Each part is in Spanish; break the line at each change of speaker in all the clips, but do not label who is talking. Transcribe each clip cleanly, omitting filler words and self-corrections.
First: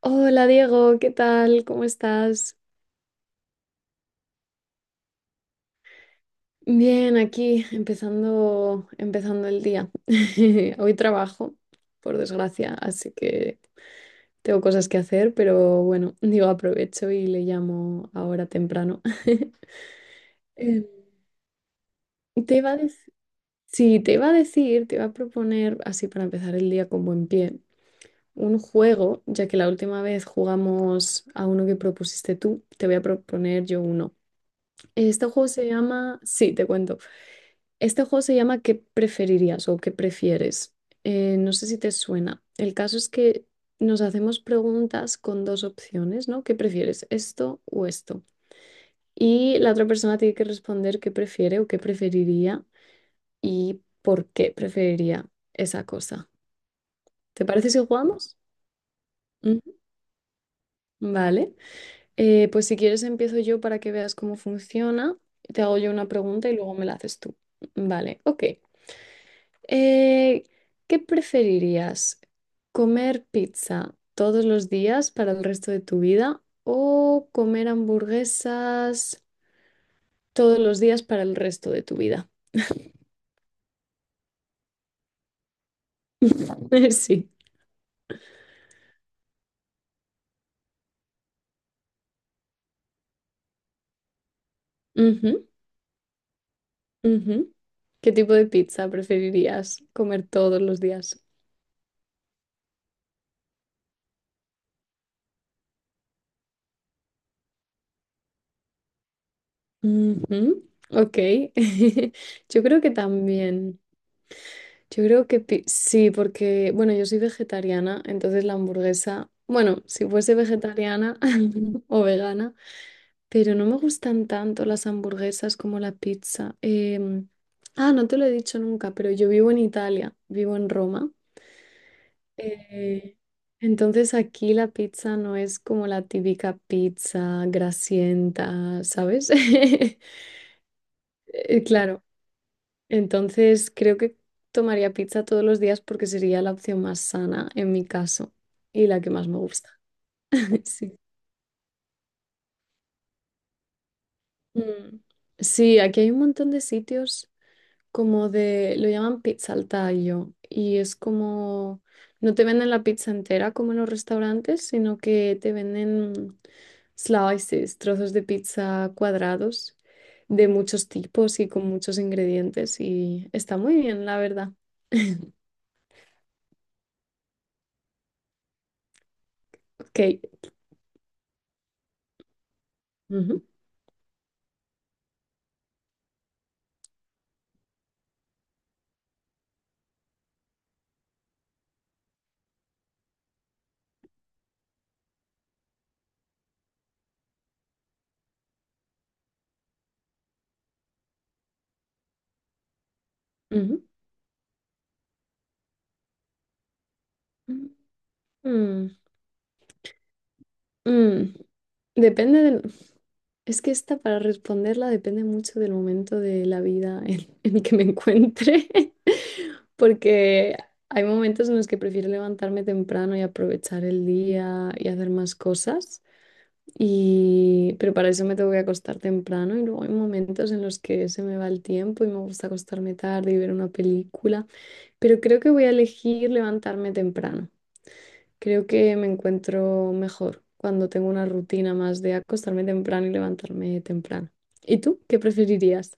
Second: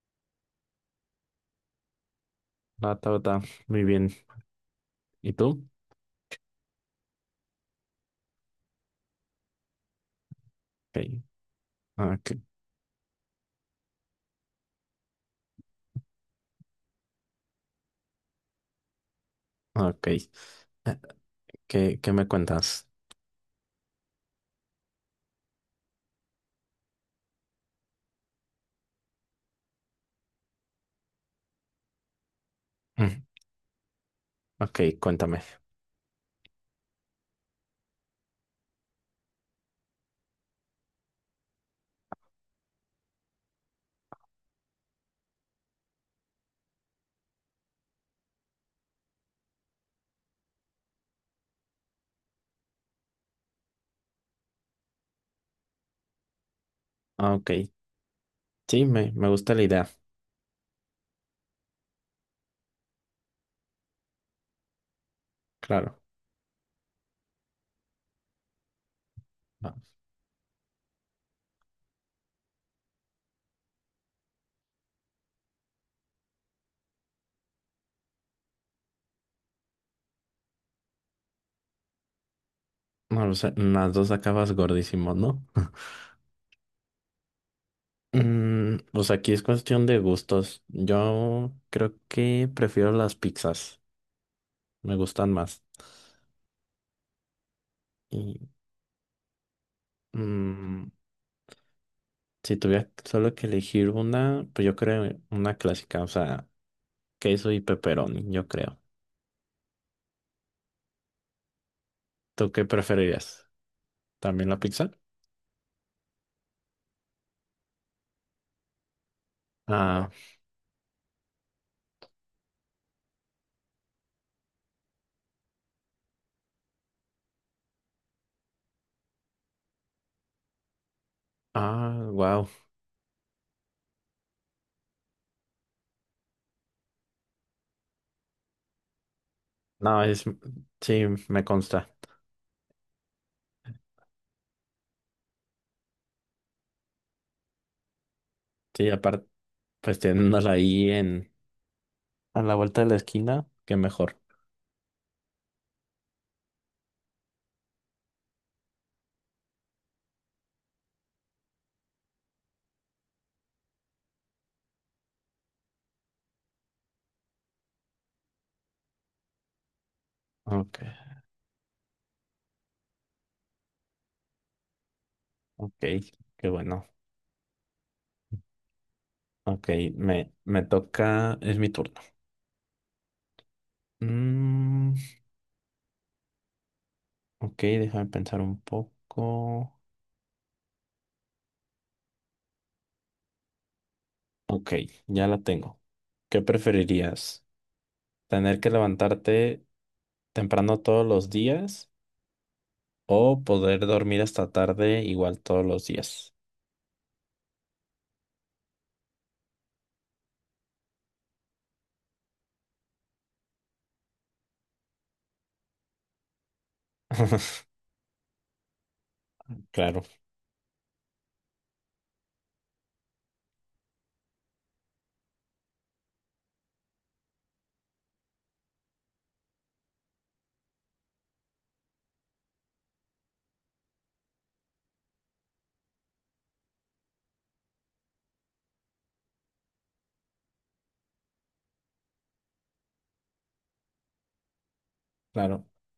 Hola Diego, ¿qué tal? ¿Cómo estás?
Nata, nata. Muy bien. ¿Y tú?
Bien, aquí empezando el día. Hoy
Ok.
trabajo,
Ah,
por
ok.
desgracia, así que tengo cosas que hacer, pero bueno, digo, aprovecho y le llamo ahora temprano.
Ah, ok.
Em,
¿Qué me
Te iba a
cuentas?
dec- sí, te iba a decir, te iba a proponer, así para empezar el día con buen pie, un juego, ya que la última vez jugamos a uno que propusiste tú, te voy a
Mm.
proponer yo uno.
Ok,
Este
cuéntame.
juego se llama, sí, te cuento. Este juego se llama, ¿qué preferirías o qué prefieres? No sé si te suena. El caso es que nos hacemos preguntas con dos opciones, ¿no? ¿Qué prefieres, esto o esto? Y la otra persona tiene que responder qué prefiere o qué preferiría y por qué preferiría esa cosa.
Ah,
¿Te
ok.
parece si jugamos?
Sí, me gusta la
Ujú.
idea,
Vale. Pues si quieres empiezo yo para que veas cómo funciona. Te hago yo
claro.
una pregunta y luego me la haces tú. Vale, ok.
Ah.
Eh, ¿Qué preferirías? ¿Comer pizza todos los días para el resto de tu vida o comer hamburguesas todos los días para el resto de tu vida?
No, lo sé, las dos acabas gordísimo, ¿no?
Sí.
Pues aquí es cuestión de gustos. Yo creo que prefiero las pizzas, me gustan
Ujú,
más.
ujú. ¿Qué tipo de
Y
pizza preferirías comer todos los
mm,
días?
si tuviera solo que elegir una, pues yo creo una clásica, o sea, queso y pepperoni, yo creo.
Ujú, ok.
¿Tú
Yo
qué
creo que
preferirías?
también.
¿También la pizza?
Yo creo que pi- sí, porque, bueno, yo soy vegetariana, entonces la hamburguesa, bueno,
Ah,
si fuese vegetariana o vegana, pero no me gustan tanto las hamburguesas como la pizza. Em, ah, no te lo he dicho nunca, pero yo vivo en Italia, vivo en Roma.
ah, wow.
eh, entonces aquí la pizza no es como la típica pizza grasienta, ¿sabes?
No, sí, me consta.
Claro. Entonces, creo que tomaría pizza todos los días porque sería la opción más sana en mi caso y
Sí,
la que más
aparte,
me gusta.
pues teniéndola ahí
Sí.
a la vuelta de la esquina, qué mejor.
Mm. Sí, aquí hay un montón de sitios como de, lo llaman pizza al tallo y es como, no te venden la pizza entera como en los restaurantes, sino que te venden slices, trozos de pizza cuadrados de
Ok,
muchos tipos y con muchos ingredientes y está muy bien, la verdad.
ok, qué bueno. Ok,
Ok.
me toca, es mi turno.
Ujú,
Mm, ok, déjame pensar un poco. Ok, ya la tengo. ¿Qué preferirías? ¿Tener que levantarte temprano todos los días o poder dormir hasta tarde igual todos los días?
ujú. Mm, mm. Depende del... Es que esta para responderla depende mucho del momento de la vida en, en el que me encuentre,
Claro,
porque hay momentos en los que prefiero levantarme temprano y aprovechar el día y hacer más cosas, pero para eso me tengo que acostar temprano y luego hay momentos en los que se me va el tiempo y me gusta acostarme tarde y ver una película, pero creo que voy a elegir levantarme temprano. Creo que me encuentro mejor cuando tengo una rutina más de acostarme temprano y levantarme temprano. ¿Y tú qué
claro.
preferirías?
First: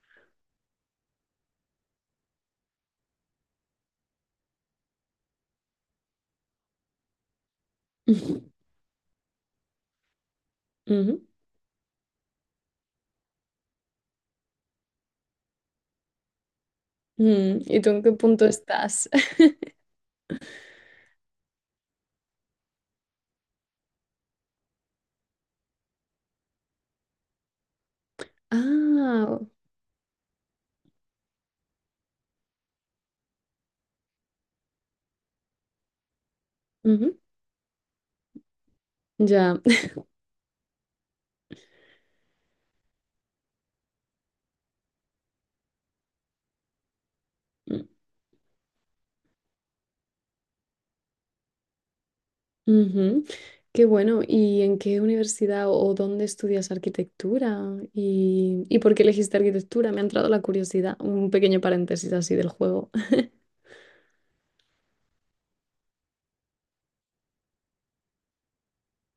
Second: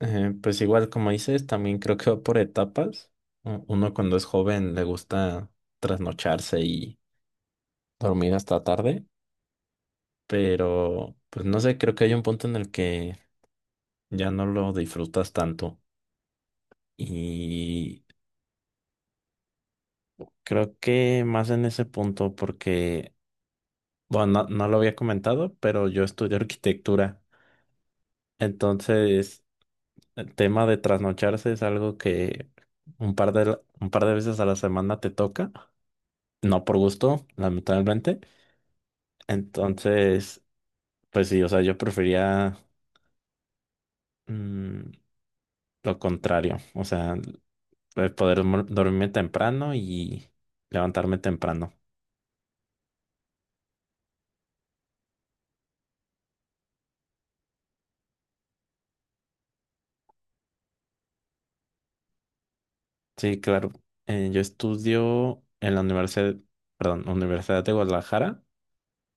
Pues igual como dices, también creo que va por etapas. Uno cuando es joven le gusta trasnocharse y dormir
Ujú.
hasta tarde, pero pues no sé, creo que hay un punto en el que ya no lo disfrutas tanto.
Mm, ¿Y tú
Y
en qué punto estás?
creo que más en ese punto porque, bueno, no lo había comentado, pero yo estudio arquitectura.
Ah,
Entonces, el tema de trasnocharse es algo que un par de veces a la semana te toca. No por
ujú,
gusto, lamentablemente.
ya.
Entonces, pues sí, o sea, yo prefería mm, lo contrario, o sea,
Mm,
el poder dormirme temprano y levantarme temprano.
ujú. Qué bueno. ¿Y en qué universidad o dónde estudias arquitectura? ¿Y por qué elegiste arquitectura? Me ha entrado la curiosidad. Un pequeño paréntesis así del juego.
Sí, claro, yo estudio en la universidad, perdón, Universidad de Guadalajara,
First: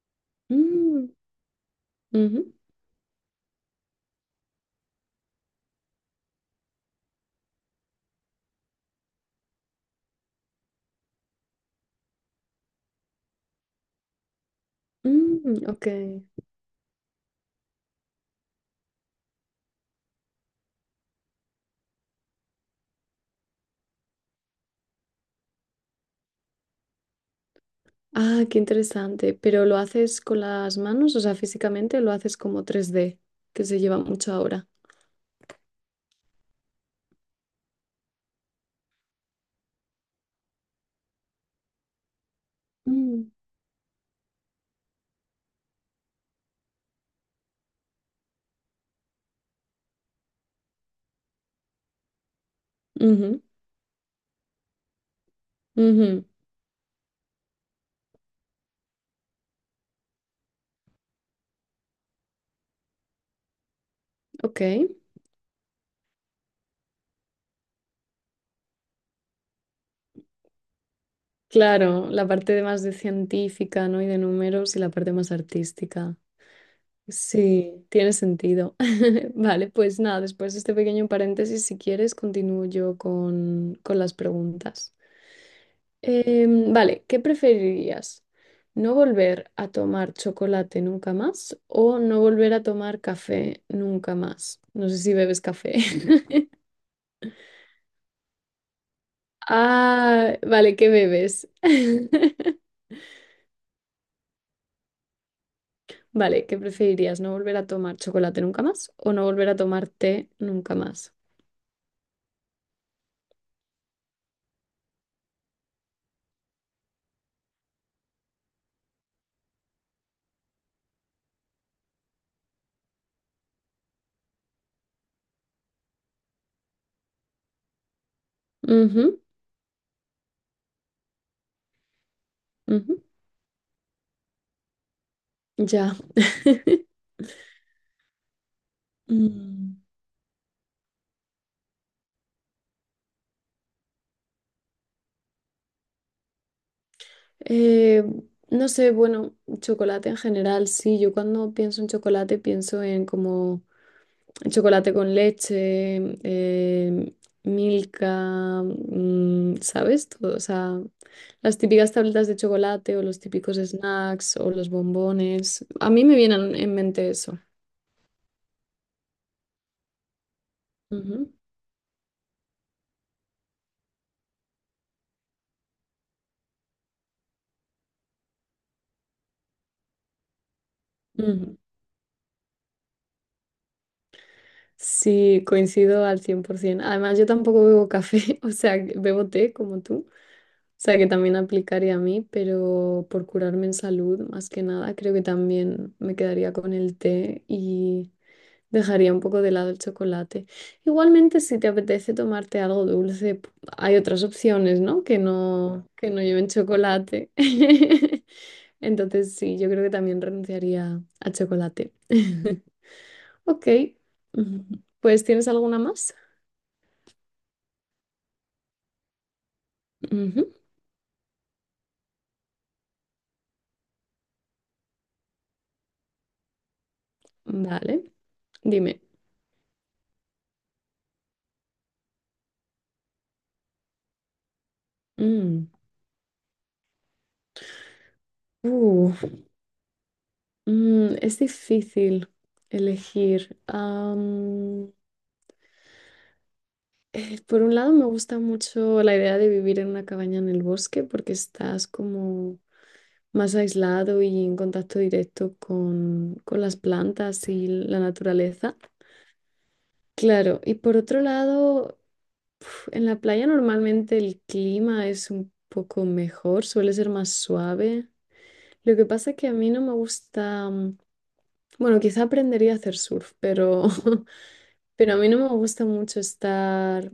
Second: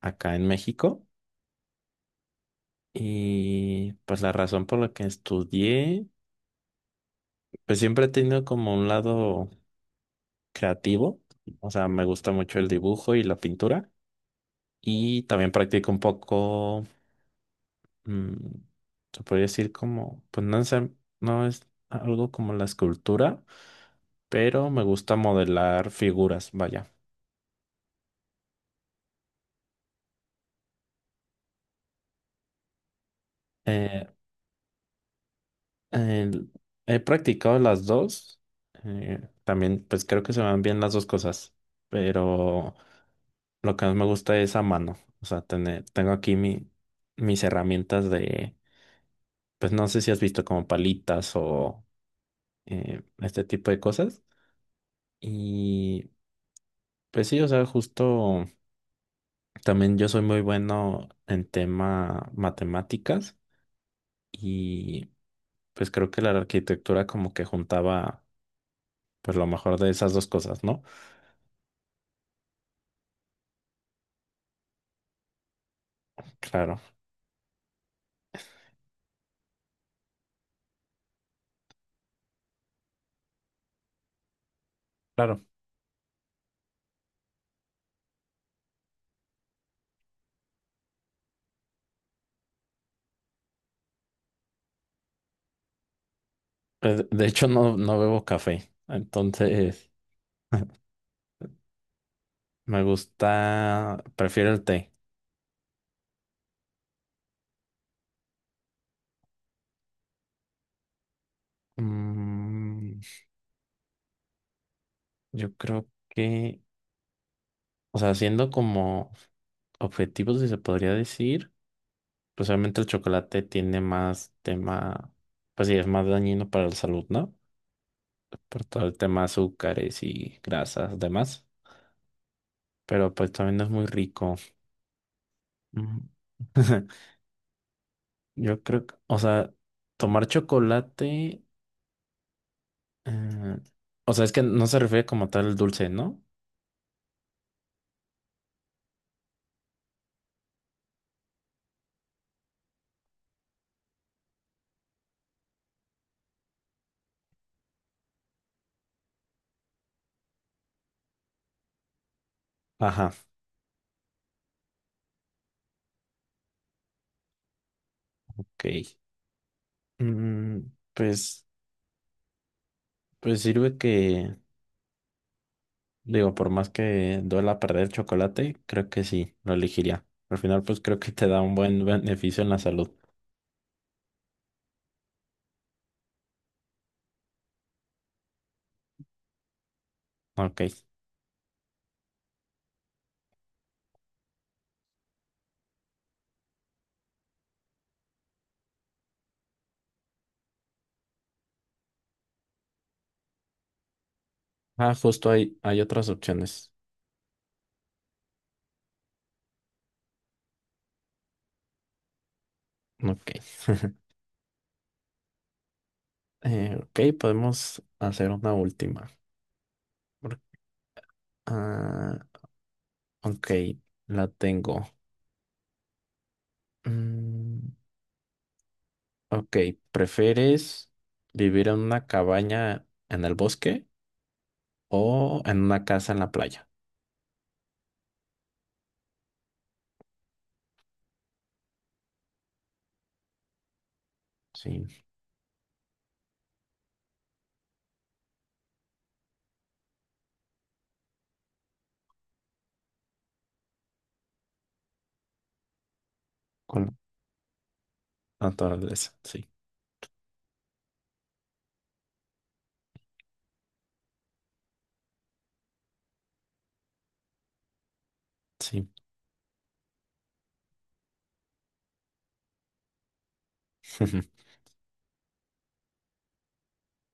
acá en México,
Mm, ujú,
y pues la razón por la que estudié, pues siempre he tenido como un lado creativo, o sea, me gusta mucho el dibujo y la pintura. Y también
mm, ok.
practico un poco, mm, se podría decir como, pues no es algo como la escultura, pero me gusta modelar figuras, vaya.
Ah, qué interesante. ¿Pero lo haces con las manos? O sea, físicamente o lo haces como 3D que se lleva
Eh,
mucho ahora.
el- he practicado las dos, también pues creo que se me van bien las dos cosas, pero
Mm.
lo que más me gusta es a mano, o sea, tengo aquí mis herramientas de, pues no sé si has visto como palitas o
Ujú,
este tipo de cosas. Y
ujú.
pues sí, o sea, justo también yo soy muy bueno en tema matemáticas
Ok.
y pues creo que la arquitectura como que juntaba pues lo mejor de esas dos cosas, ¿no?
Claro, la parte de más de científica, ¿no? Y de números y la parte más artística.
Claro,
Sí, tiene sentido. Vale, pues nada, después de este pequeño paréntesis, si quieres, continúo yo con, las preguntas.
claro.
Vale, ¿qué preferirías? ¿No volver a tomar chocolate nunca más o no volver a tomar café nunca más? No sé si bebes café.
Pues, de hecho no, no bebo café, entonces
Ah, vale, ¿qué bebes?
prefiero el té.
Vale, ¿qué preferirías? ¿No volver a tomar chocolate nunca más o no volver a tomar té nunca más?
Mm, yo creo que, o sea, siendo como objetivos, si se podría decir. Pues obviamente el chocolate tiene más tema, pues sí, es más dañino para la salud, ¿no? Por todo el tema
Ujú,
de azúcares y grasas, demás.
ujú,
Pero pues también es muy rico.
ya.
Mm. Yo creo que, o sea,
Mm.
tomar chocolate, eh, o sea, es que no se refiere como tal el dulce, ¿no?
Eh, no sé, bueno, chocolate en general, sí, yo cuando pienso en chocolate pienso en como chocolate con leche, Milka, ¿sabes? Todo, o sea, las típicas tabletas de chocolate o
Ajá,
los típicos snacks o los bombones. A mí me vienen en mente eso.
ok. Mm,
Ujú,
pues, pues sirve que, digo, por más que duela perder chocolate, creo que sí, lo elegiría. Al final, pues creo que te da un
ujú.
buen beneficio en la salud.
Sí, coincido al 100%. Además, yo tampoco bebo café, o sea, bebo té como tú.
Ok.
Sea que también aplicaría a mí, pero por curarme en salud, más que nada, creo que también me quedaría con el té y dejaría un poco de lado el chocolate. Igualmente, si te apetece tomarte algo dulce, hay otras opciones,
Ah,
¿no? Que
justo hay
no,
otras
que no lleven
opciones.
chocolate. Entonces, sí, yo creo que también renunciaría al chocolate.
Ok.
Ok, ujú. Pues, ¿tienes alguna más?
Ok, podemos hacer una última. Por-
Ujú.
Ah, ok, la tengo. Mm,
Vale, dime.
ok, ¿prefieres vivir en una cabaña en el bosque o en
Mm.
una casa en la playa?
Uh. Mm, es difícil elegir.
Sí,
Por un lado, me gusta mucho la idea de vivir en una cabaña en el bosque porque estás como más aislado y en contacto directo con, las
con
plantas y la naturaleza.
naturaleza, sí,
Claro, y por otro lado, en la playa normalmente el clima es un poco mejor, suele ser más suave.
sí.
Lo que pasa es que a mí no me gusta, bueno, quizá aprendería a hacer surf, pero Pero a mí no me gusta mucho estar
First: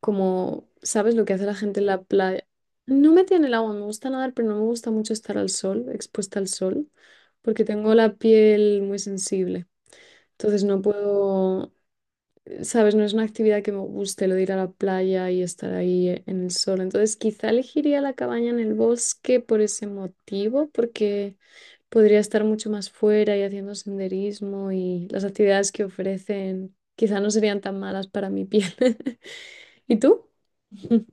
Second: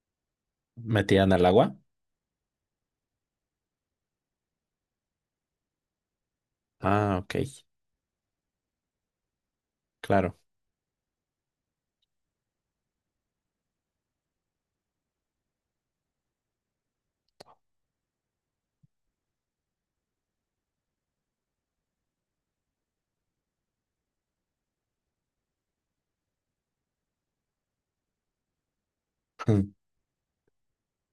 como, ¿sabes
¿Metida
lo
en
que
el
hace la
agua?
gente en la playa? No metida en el agua, me gusta nadar, pero no me gusta mucho estar al sol, expuesta al sol,
Ah, ok,
porque tengo la piel muy sensible.
claro.
Entonces no puedo, sabes, no es una actividad que me guste, lo de ir a la playa y estar ahí en el sol. Entonces, quizá elegiría la cabaña en el bosque por ese motivo, porque podría estar mucho más fuera y haciendo senderismo y las actividades que ofrecen quizá no serían tan malas para mi piel. ¿Y tú?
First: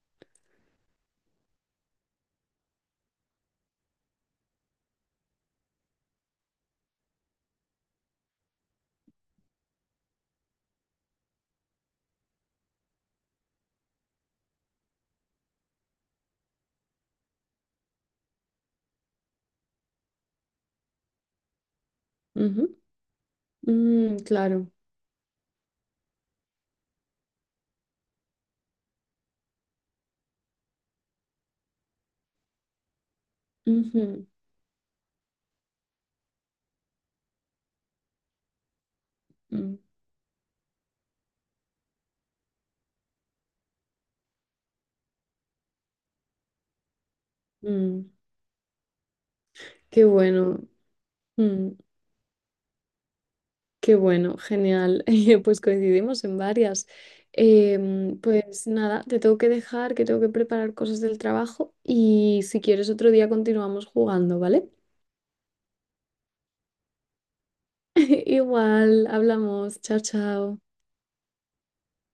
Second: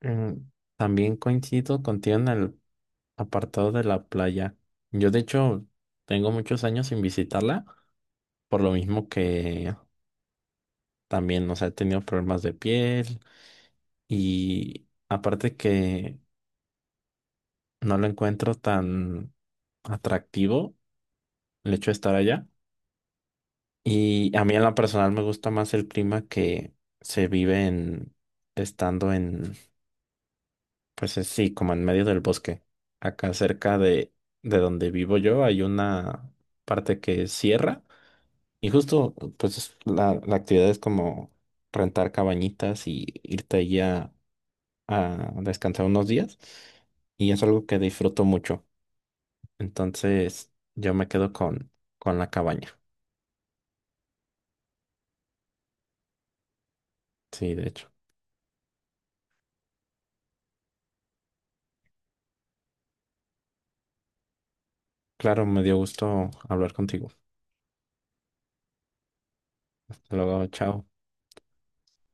Mm, También coincido contigo en el apartado de la playa. Yo de hecho tengo muchos años sin visitarla, por lo mismo que también, o sea, he tenido problemas de piel y aparte que no lo encuentro tan atractivo el hecho de estar allá.
Ujú. Mm,
Y a mí en
claro.
la personal me gusta más el clima que se vive en estando en, pues sí, como en medio del bosque. Acá cerca de,
Ujú.
de donde vivo yo hay una parte que es sierra. Y justo, pues
Mm,
la actividad es como rentar cabañitas y irte allí a descansar unos días. Y es algo que
mm.
disfruto mucho.
Qué
Entonces,
bueno.
yo me quedo con,
Mm.
con la cabaña.
Qué bueno, genial. Pues coincidimos en varias.
Sí, de hecho.
Pues nada, te tengo que dejar, que tengo que preparar cosas del trabajo y si quieres otro día continuamos jugando, ¿vale?
Claro, me dio gusto hablar contigo.
Igual, hablamos. Chao,
Hasta luego,
chao.
chao.